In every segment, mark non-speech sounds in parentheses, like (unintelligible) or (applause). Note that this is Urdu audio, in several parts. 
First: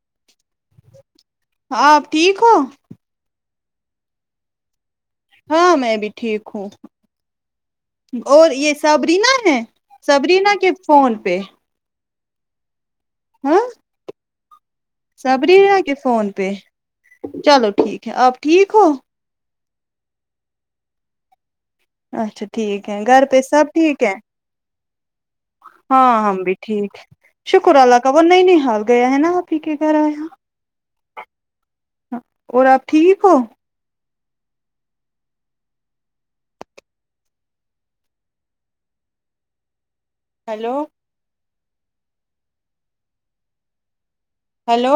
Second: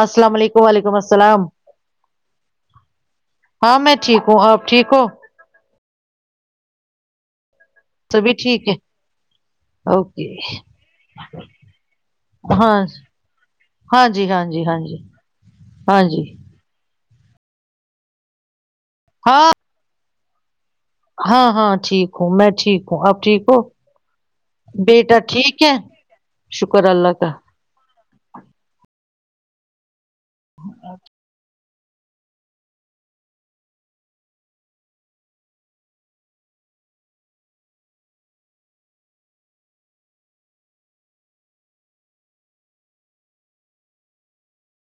السلام علیکم و علیکم السلام آپ ٹھیک ہو ہاں میں ٹھیک ہوں آپ ٹھیک ہ ہو ہاں میں بھی ٹھیک ہوں سبھی اور ٹھیک یہ ہے سبرینا ہے اوکے سبرینا کے فون پہ ہاں ہاں جی ہاں جی جی ہاںی سبری رہ کہ فون پہ چلو ٹھیک ہے آپ ٹھیک ہو ہاں ہاں ہاں ٹھیک ہوں اچھا میں ٹھیک ہے ہوں آپ گھر پہ ہو سب ٹھیک ہے بیٹا ٹھیک ہے ہاں ہم بھی شکر ٹھیک ہے اللہ کا شکر اللہ کا وہ نہیں نہیں حال گیا ہے نا آ پیک کراا (unintelligible) ہ (unintelligible) اور آپ ٹھیک ہو ہیلو ہلو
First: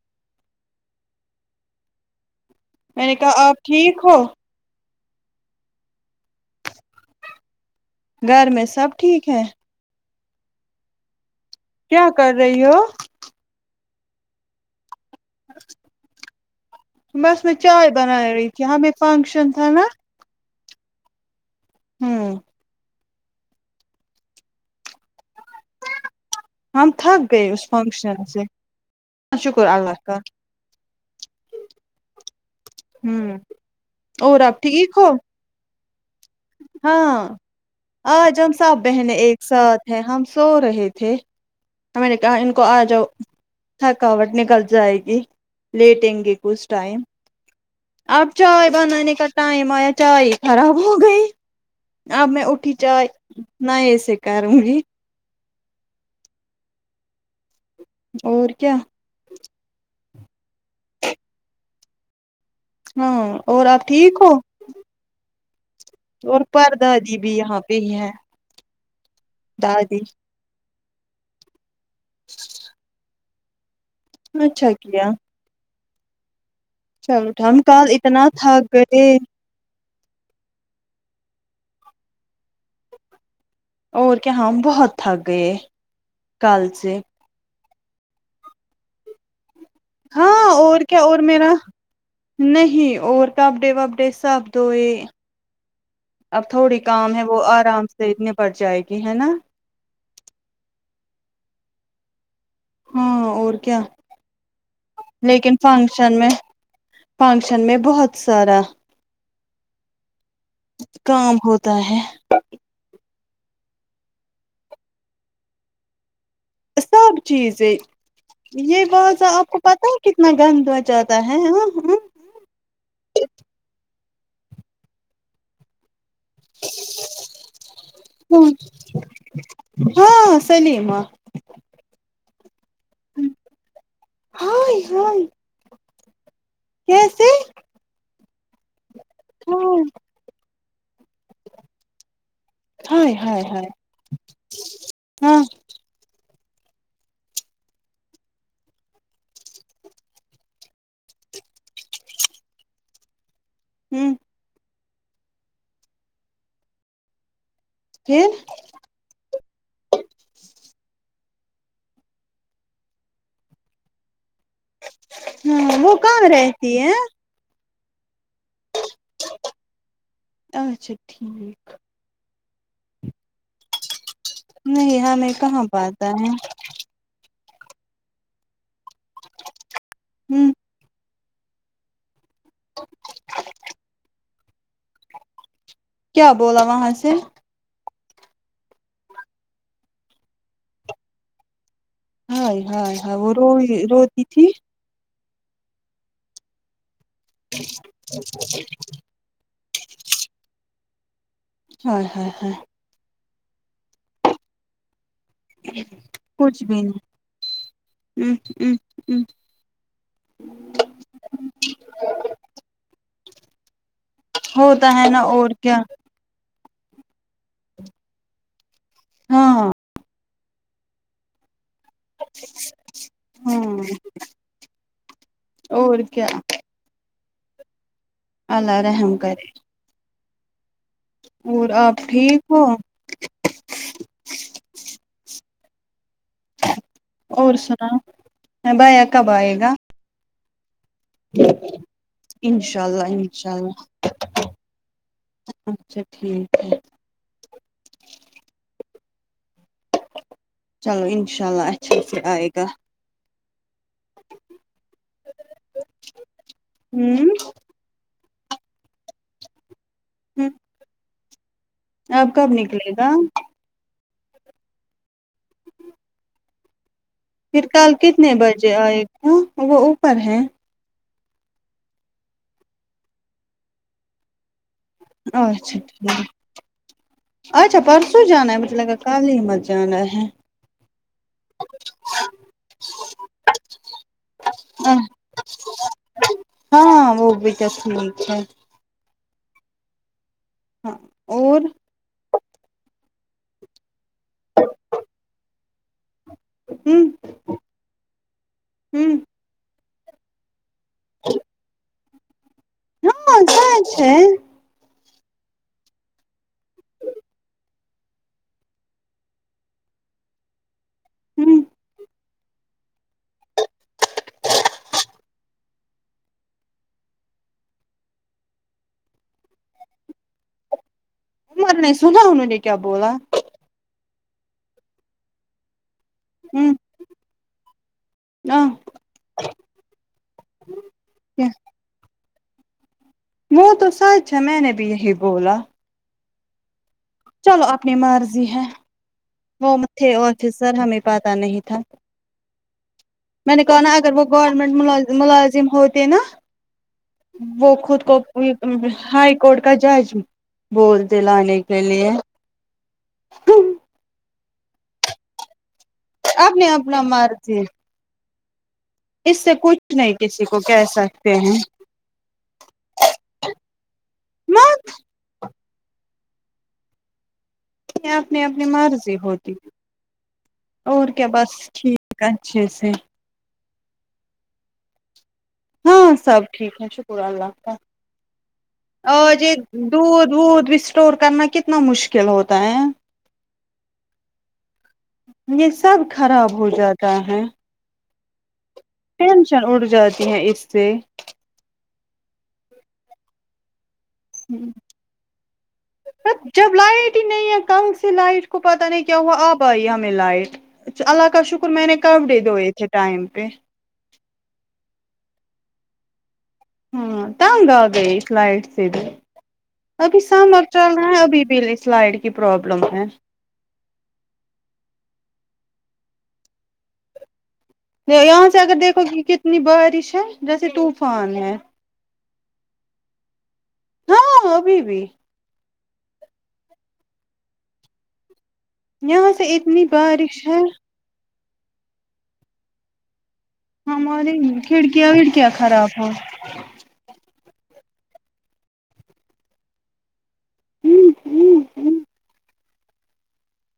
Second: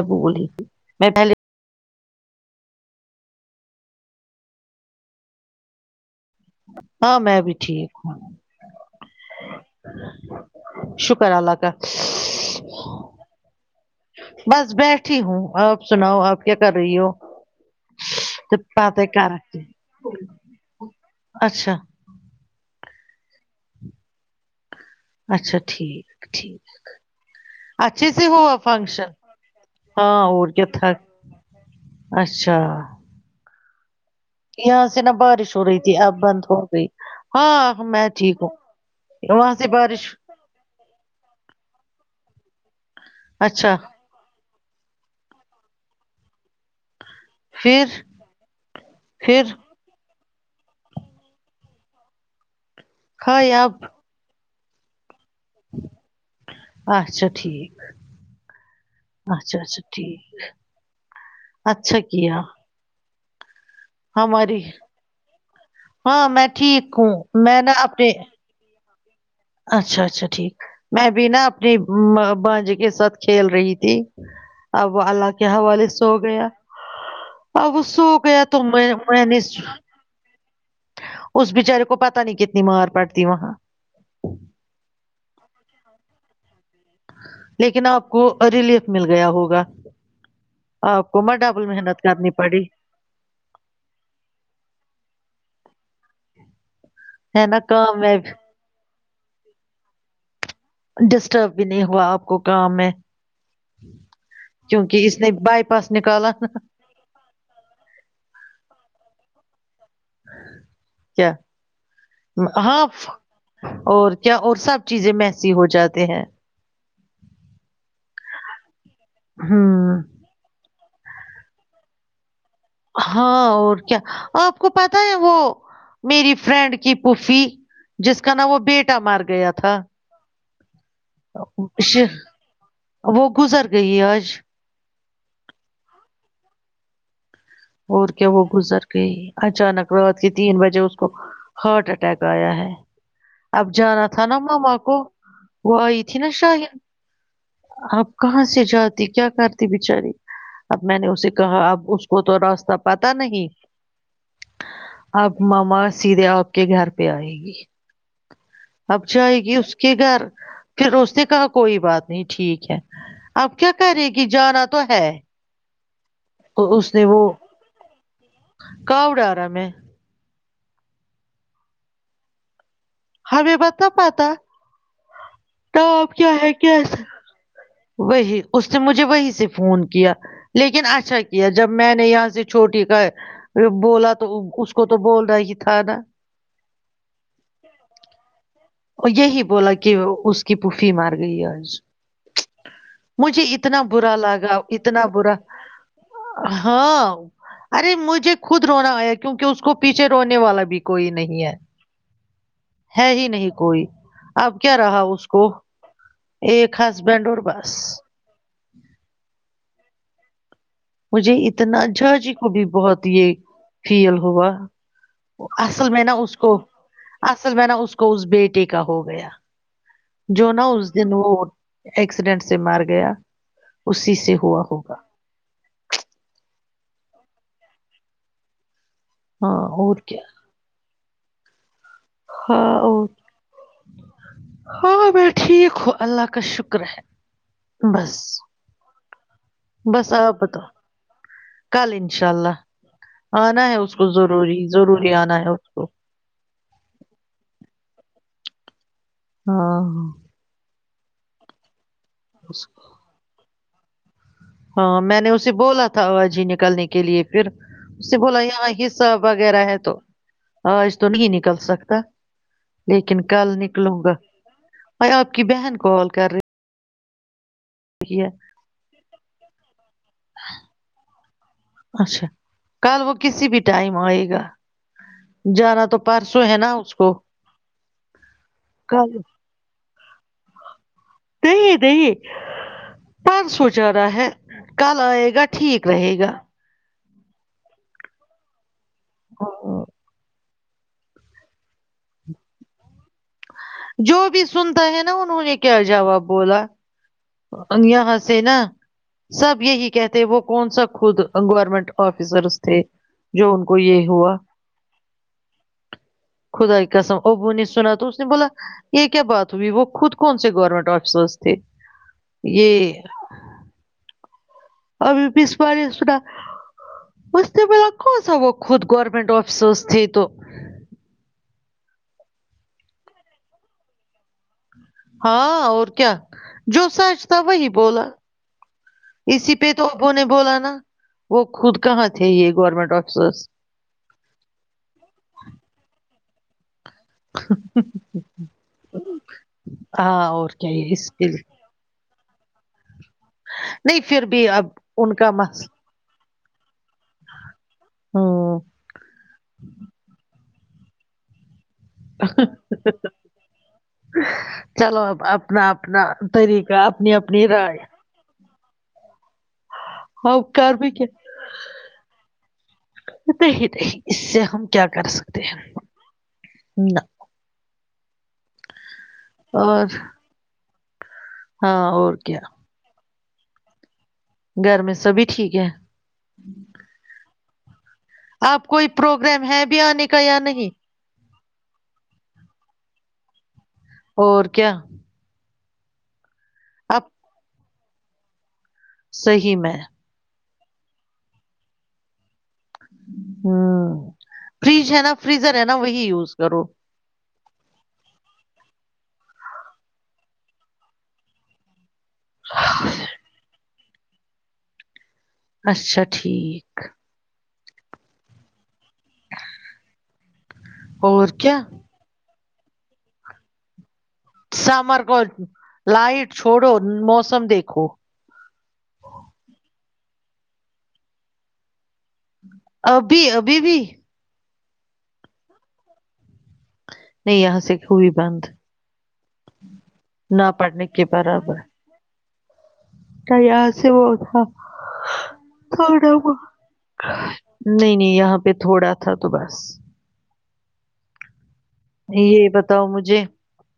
اب بلی تھی میں پہلے میں نے کہا آپ ٹھیک ہو ہاں میں بھی ٹھیک گھر میں سب ٹھیک ہے شکر اللہ کا کیا کر رہی ہو بس بیٹھ ہوں آپ سناؤ آپ کیا کر رہی ہو بس میں چائے بنا رہی جب تھی ہمیں باتیں کر فنکشن رکھتی تھا نا (unintelligible) اچھا ہوں اچھا ٹھیک ٹھیک ہم تھک گئے اس اچھے فنکشن سے ہوا فنکشن شکر اللہ کا ہاں اور چوھا اچھا اچھا ہوں اور آپ یہاں ٹھیک سے ہو نا بارش ہو رہی اب بند ہو گئی ہاں ہاں میں آج ٹھیک ہم سب بہنیں ہوں ایک وہاں سے ساتھ ہیں بارش ہم سو رہے تھے ہم نے کہااں ان کو آجا اچھا تھکاوٹ نکلتی ائ گی لیٹیں گے کس ٹائم پھر اب چائے بنانے کا پھر ٹائم آیا چائے خراب ہو گئی آپ میں اٹھی ج کھائے اب نہیں ایسے کر سی اچھا ٹھیک اور کیا اچھا اچھا ٹھیک اچھا کیا ہاں اور آپ ٹھیک ہو ہماری ہاں اور میں پر ٹھیک ہوں دادی بھی یہاں میں نا پہ ہی ہے اپنے دادی اچھا اچھا ٹھیک میں بھی نا اپنی بانجی کے ساتھ کھیل رہی ت اچھا اب کیا اللہ کے حوالے سے سو گیا چلو ٹھام اب وہ کال سو اتنا گیا تھا تو میں گئے میں نے اس اس بچارے کو پتا نہیں کتنی مار پڑتی وہاں اور کیا ہاں بہت تھک گئے کل سے جی (unintelligible) لیکن آپ کو ریلیف مل گیا ہوگا ہاں اور کیا آپ اور کو مت میرا ڈبل محنت کرنی پڑی نہیں اور کاپڈے وپڈے سب دوئے اب تھوڑی کام ہے وہ نا آرام کام سے میں اتنی پڑ جائے گی کہ ہے نا ڈسٹرب بھی نہیں ہوا آپ کو کام میں ہاں اور کیا کیونکہ اس نے لیکن بائی پاس فنکشن میں نکالا نا فنکشن میں بہت سارا کیا کام ہوتا ہے ہاں اور کیا اور سب چیزیں میسی ہو جاتے ہیں سب چیز یہ یہ بہت آپ کو پتاہ ہے ہوں کتنا گند زیادہ ہے ہاں اور کیا آپ کو پتا ہے وہ میری فرینڈ کی پفی جس کا نام وہ بیٹا مار گیا تھا ہاں سلیما وہ گزر گئی آج ہائے ہائے کیسے اور کیا وہ گزر گئی اچانک رات کے تین بجے اس کو ہارٹ اٹیک گایا ہے ہائے ہائے ہائے اب جانا تھا نا ماما کو ہاں وہ آئی تھی نا اب کہاں سے جاتی کیا کرتی بچاری اب میں نے اسے کہا اب اس کو تو راستتا پتا نہیں (unintelligible) آپ ماما سیدھے آپ کے گھر پہ آئے گی پھر اب جائے گی اس کے گھر پھر اس نے کہا کوئی بات نہیں ٹھیک ہے آپ کیا کرے گی جانا تو ہے ہاں وہ کہاں رہتی ہے ک ا ڈا رہا میں اچھا ٹھیک (unintelligible) نہیں ہمیں کہاں پاتا ہے (unintelligible) اس نے مجھے وہی سے فون کیا ہوں لیکن اچھا جب میں نے یہاں سے چھوٹی کا ہے بولا تو تو اس کو تو بول رہا ہے کیا بولا وہاں سے اور یہی بولا کہ اس کی پھوفھی مار گئی آج ہائے ہائے ہ وہ مجھے رو اتنا برا روتی تھی لگا اتنا برا ہاں ارے مجھے خود رونا آیا کیونکہ اس کو پیچھے رونے والا بھی کوئی نہیں ہائے ہائے ہائے ہے ہی نہیں کوئی اب کیا رہا اس کو ایک ہسبینڈ اور بس (unintelligible) مجھے اتنا جھاجی کو بھی بہت یہ فیل ہوا ہوتا ہے نا اور کیا اصل میں نا اس کو اصل میں نا اس کو اس بیٹے کے کا ہو گیا ہاں جو نا اس دن وہ ایکسیڈنٹ سے مار گیا ہاں اسی سے ہوا ہوگا اور کیا اللہ رحم کرے ہاں اور کیا اور آپ ٹھیک ہو ہاں اور ہاں میں ٹھیک ہوں اللہ کا شکر ہے اور سنا بس میں بایا بس آپ تو کل انشاء انشاء اللہ انشاء آنا ہے اللہ اس کو ضروری ضروری آنا ہے اس کو اچھا ٹھیک ہے ہاں چلو انشاء اللہ اچا پھر آئے گا اس کو ہاں میں نے اسے بولا تھا اوا جی نکالنے کے لیے ہوں پھر بولا یہاں حصہ وغیرہ ہے تو ہاں است نہیں آپ کب نکلے (unintelligible) گا لیکن کل نکلوں گا ب آپ کی بہن کال کر رہی پھر کال ہے کتنے بجے آئے کو وہ اوپر ہے اچھا کل وہ کسی بھی ٹائم آئے گا اچھا جانا ٹھ تو پرسوں ہے نا اس کو اچھا پرسوں جانا ہے ب سے لگا کال مہ جانا ہے (unintelligible) دی دی پر سوچ رہا ہے کل آئے گا ٹھیک رہے گا ہاں وہ بھی جس منھ ہے (unintelligible) ہاں اور جو بھی سنتا ہے نا انہوں نے کیا جواب بولا ہوں (unintelligible) یہاں سے نا ہوں سب یہ ہی کہتے ہیں وہ کون سا ہو تو انگوورمنٹ آفیسر (unintelligible) تھ ہاں جو ان کو سچ یہ ہے ہوا خدائی قسم ابو نے سنا تو اس نے بولا یہ کیا بات ہوئی وہ خود کون سے گورنمنٹ آفیسر تھے ہوں یہ (unintelligible) ابھی پس ب سا بچتے بلا کون سا وہ خود گورورنمنٹ آفس تھی تو عمر نہیں سنا انہوں نے کیا بولا ہاں اور کیا ہوں جو سچ تھا وہی بولا ہاں اسی پہ تو ابو نے بولا نا وہ خود کہاں تھ یہ گورنمنٹ آ وہ تو سچ ہے میں نے بھی یہی بولا چلو اپنی مرضی ہے وہ م تھے ہاں اور تھے کیا سر یہ ہمیں اس کے پتاہ لیے نہیں تھا میں نے کہا نہیں اگر ب پھر وہ بھی اب گورمنٹ ان م کا مللازم مسئلہ ہوتے نا وہ خود کو ہوں ہائی کورٹ کا جج بولتے ل (unintelligible) س لیے (unintelligible) چلو اپنا اپنا اپنے طریقہ اپنا اپنی اپنی مرضی رائے اس سے کچھ نہیں ہم کسی کو کر کہ بھی کیا سکتے ہیں نہیں نہیں اس ہ (inaudible) اپنے اپنی مرضی ہوتی اور اور (inaudible) بس ہاں اور ٹھیک ہے کیا اچھے سے گھر میں سبھی ٹھیک ہے ہاں سب ٹھیک ہے شکر اللہ (unintelligible) آپ کوئی ا ج پروگرام ہے بھی آنے کا دودھ یا وھ نہیں بھی اسٹور کرنا (inaudible) کتنا مشکل ہوتا ہے اور کیا یہ سب خراب ہو اب جاتا ہے صحیح ٹینشن میں اٹ جاتی ہے اس سے (inaudible) ہاں (inaudible) ہ یوز کرو جب لائٹ ہی نہیں ہے کنگ سے لائٹ کو پتہ نہیں کیا وہ آب آئی ہمیں لائٹ اللہ کا شکر میں نے کپڑے دوئے تھے ٹائم پہ (inaudible) اچھا ٹھیک ہاں (inaudible) تنگہ گئےئی ف لائٹ ابھی سامر چل رہا ہے اور ابھی بھی کیا سلائڈ کی پرابلم ہے سمر کو لائٹ چھوڑو موسم دیکھ یہاں سے اگر دیکھو گی کتنی بارش جیسے طوفان ہے ابھی ابھی بھی ہاں ابھی بھی نہیں یہاں سے ہوئی بند یہ س اتنی بارش نہ ہے پڑھنے (inaudible) یہاں سے وہ ہماری تھا کھڑکیاں وڑکیاں خراب ہو تھوا وہ نہیں نہیں یہاں پہ تھوڑا تھا تو بس ہوں ہوں یہ بتاؤ مجھے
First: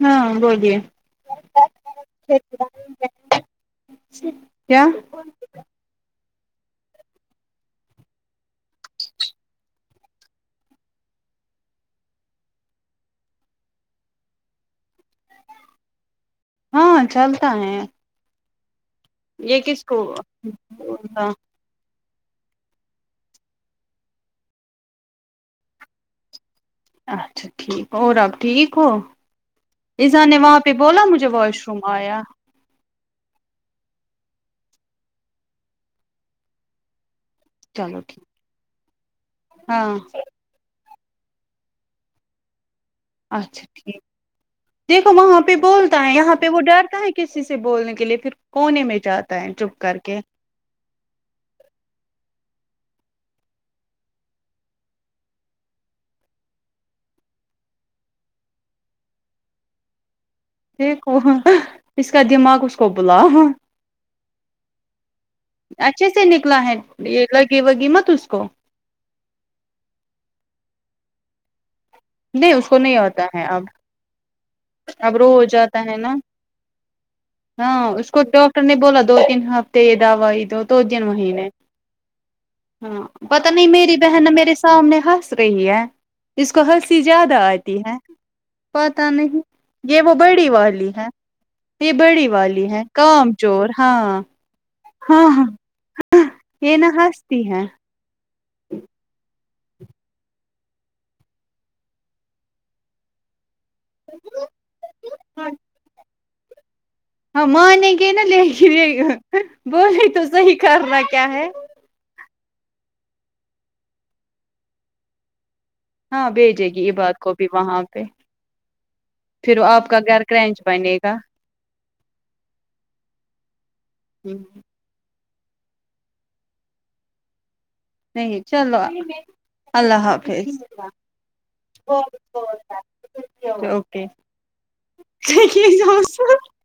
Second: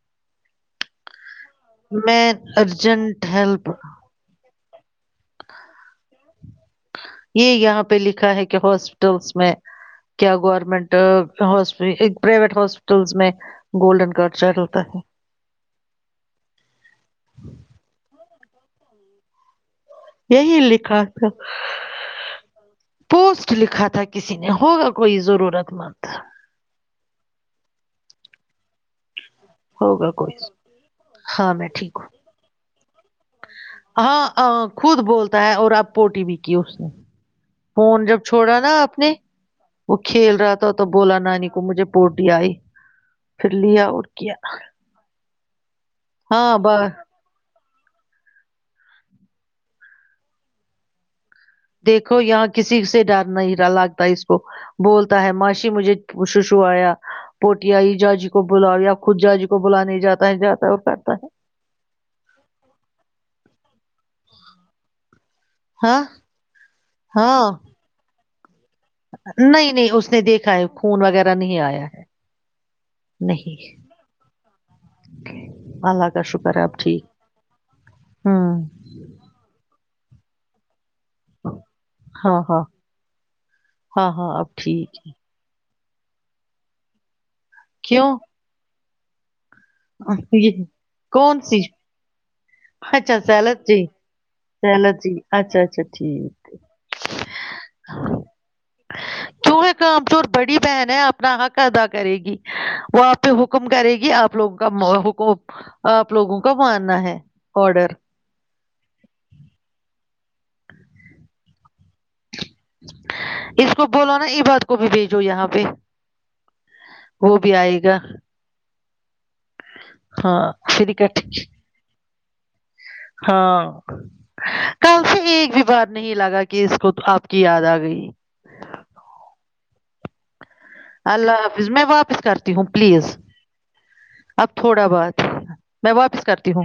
ہاں بولیے میں ارجنٹ ہیلپ کیا یہ یہاں پہ لکھا ہے کہ ہاسپٹلس میں کیا گورنمنٹ ہسپ پرائیویٹ ہاسپٹلس میں گولڈن کارڈ چلتا ہے ہاں چلتا ہے یہ کس کو یہی لکھا ہاں پوسٹ لکھا تھا کسی نے ہوگا کوئی ضرورت مند اچھا ٹھیک اور آپ ٹھیک ہو ہوگا ایذا کوئی نے وہاں پہ بولا مجھے ہاں واش میں روم ٹھیک ہوں آیا ہاں خود بولتا ہے اور آپ پوٹی بھی کی اس نے چلو فون جب ٹھیک چھوڑا نا آپ نے ہاں وہ کھیل رہا تھا تو بولا نانی کو مجھے پوٹی آئی پھر اچھا لیا ٹھیک اور کیا دیکھو وہاں پہ بول یہاں پہ ہاں وہ با ڈرتا ہے کسی سے بولنے کا کے لیے پھر کونے میں جاتا ہے چپ کر کے دیکھو یہاں کسی سے ڈر نہیں رہا لگتا اس کو بولتا ہے ماشی مجھے سوشو آیا پوٹ آئی جاجی کو بلاؤ یا خود جاجی کو بلاانے جاتا ہے جاتا ہے اور کرتا دیکھو ہے اس کا دماغ اس کو بلا ہ ہاں اچھے سے نکلا ہے یہ ہاں لگی وگی مت کو نہیں نہیں اس نے دیکھا ہے خون وغیرہ نہیں آیا ہے نہیں اس کو نہیں ہوتا ہے اب نہیں اب رو ہو جاتا ہے اللہ نا کا شکر ہے اب ٹھیک ہاں اس کو ڈاکٹر ہوں نے بولا دو تین ہفتے پ دا وا ا تو ن مہینے ہاں پت نہیں میری ہاں بہن ہاں اب میرے سامنے ٹھیک ہنس رہی ہے اس کو ہنسیجد آتی ہیں کیوں پتہ نہیں یہ وہ بڑی یہ والی ہے کون سی یہ بڑی والی ہے کام چور ہاں چو جی ہاں ہاں اچھا اچھا ٹھیک ہے ج کیوں ہے کام جوور بڑی بہن ہے اپنا حق ادا کرے گی وہ آپ ح حکم کرے گی آ لوگوں کا حک لوگوں کا ب ہاں م نے کے نا لے کے بولے تو صح ہی کرنا کیا ہے اس کو بولو نا ای بات کو بھی بھیجو یہاں پہ ہاں بھیجے گی یہ بات کو وہ بھی آئے وہاں گا پہ پھر آپ کا گھر ہاں کرینچ فری بنے کٹ گا ہاں کل سے ایک بھی باہر نہیں لگا کہ اس کو آپ کی یاد آ گئی نہیں چلو اللہ حافظ اللہ حافظ میں واپس کرتی ہوں پلیز اوکے اب تھوڑا بہت میں واپس کرتی ہوں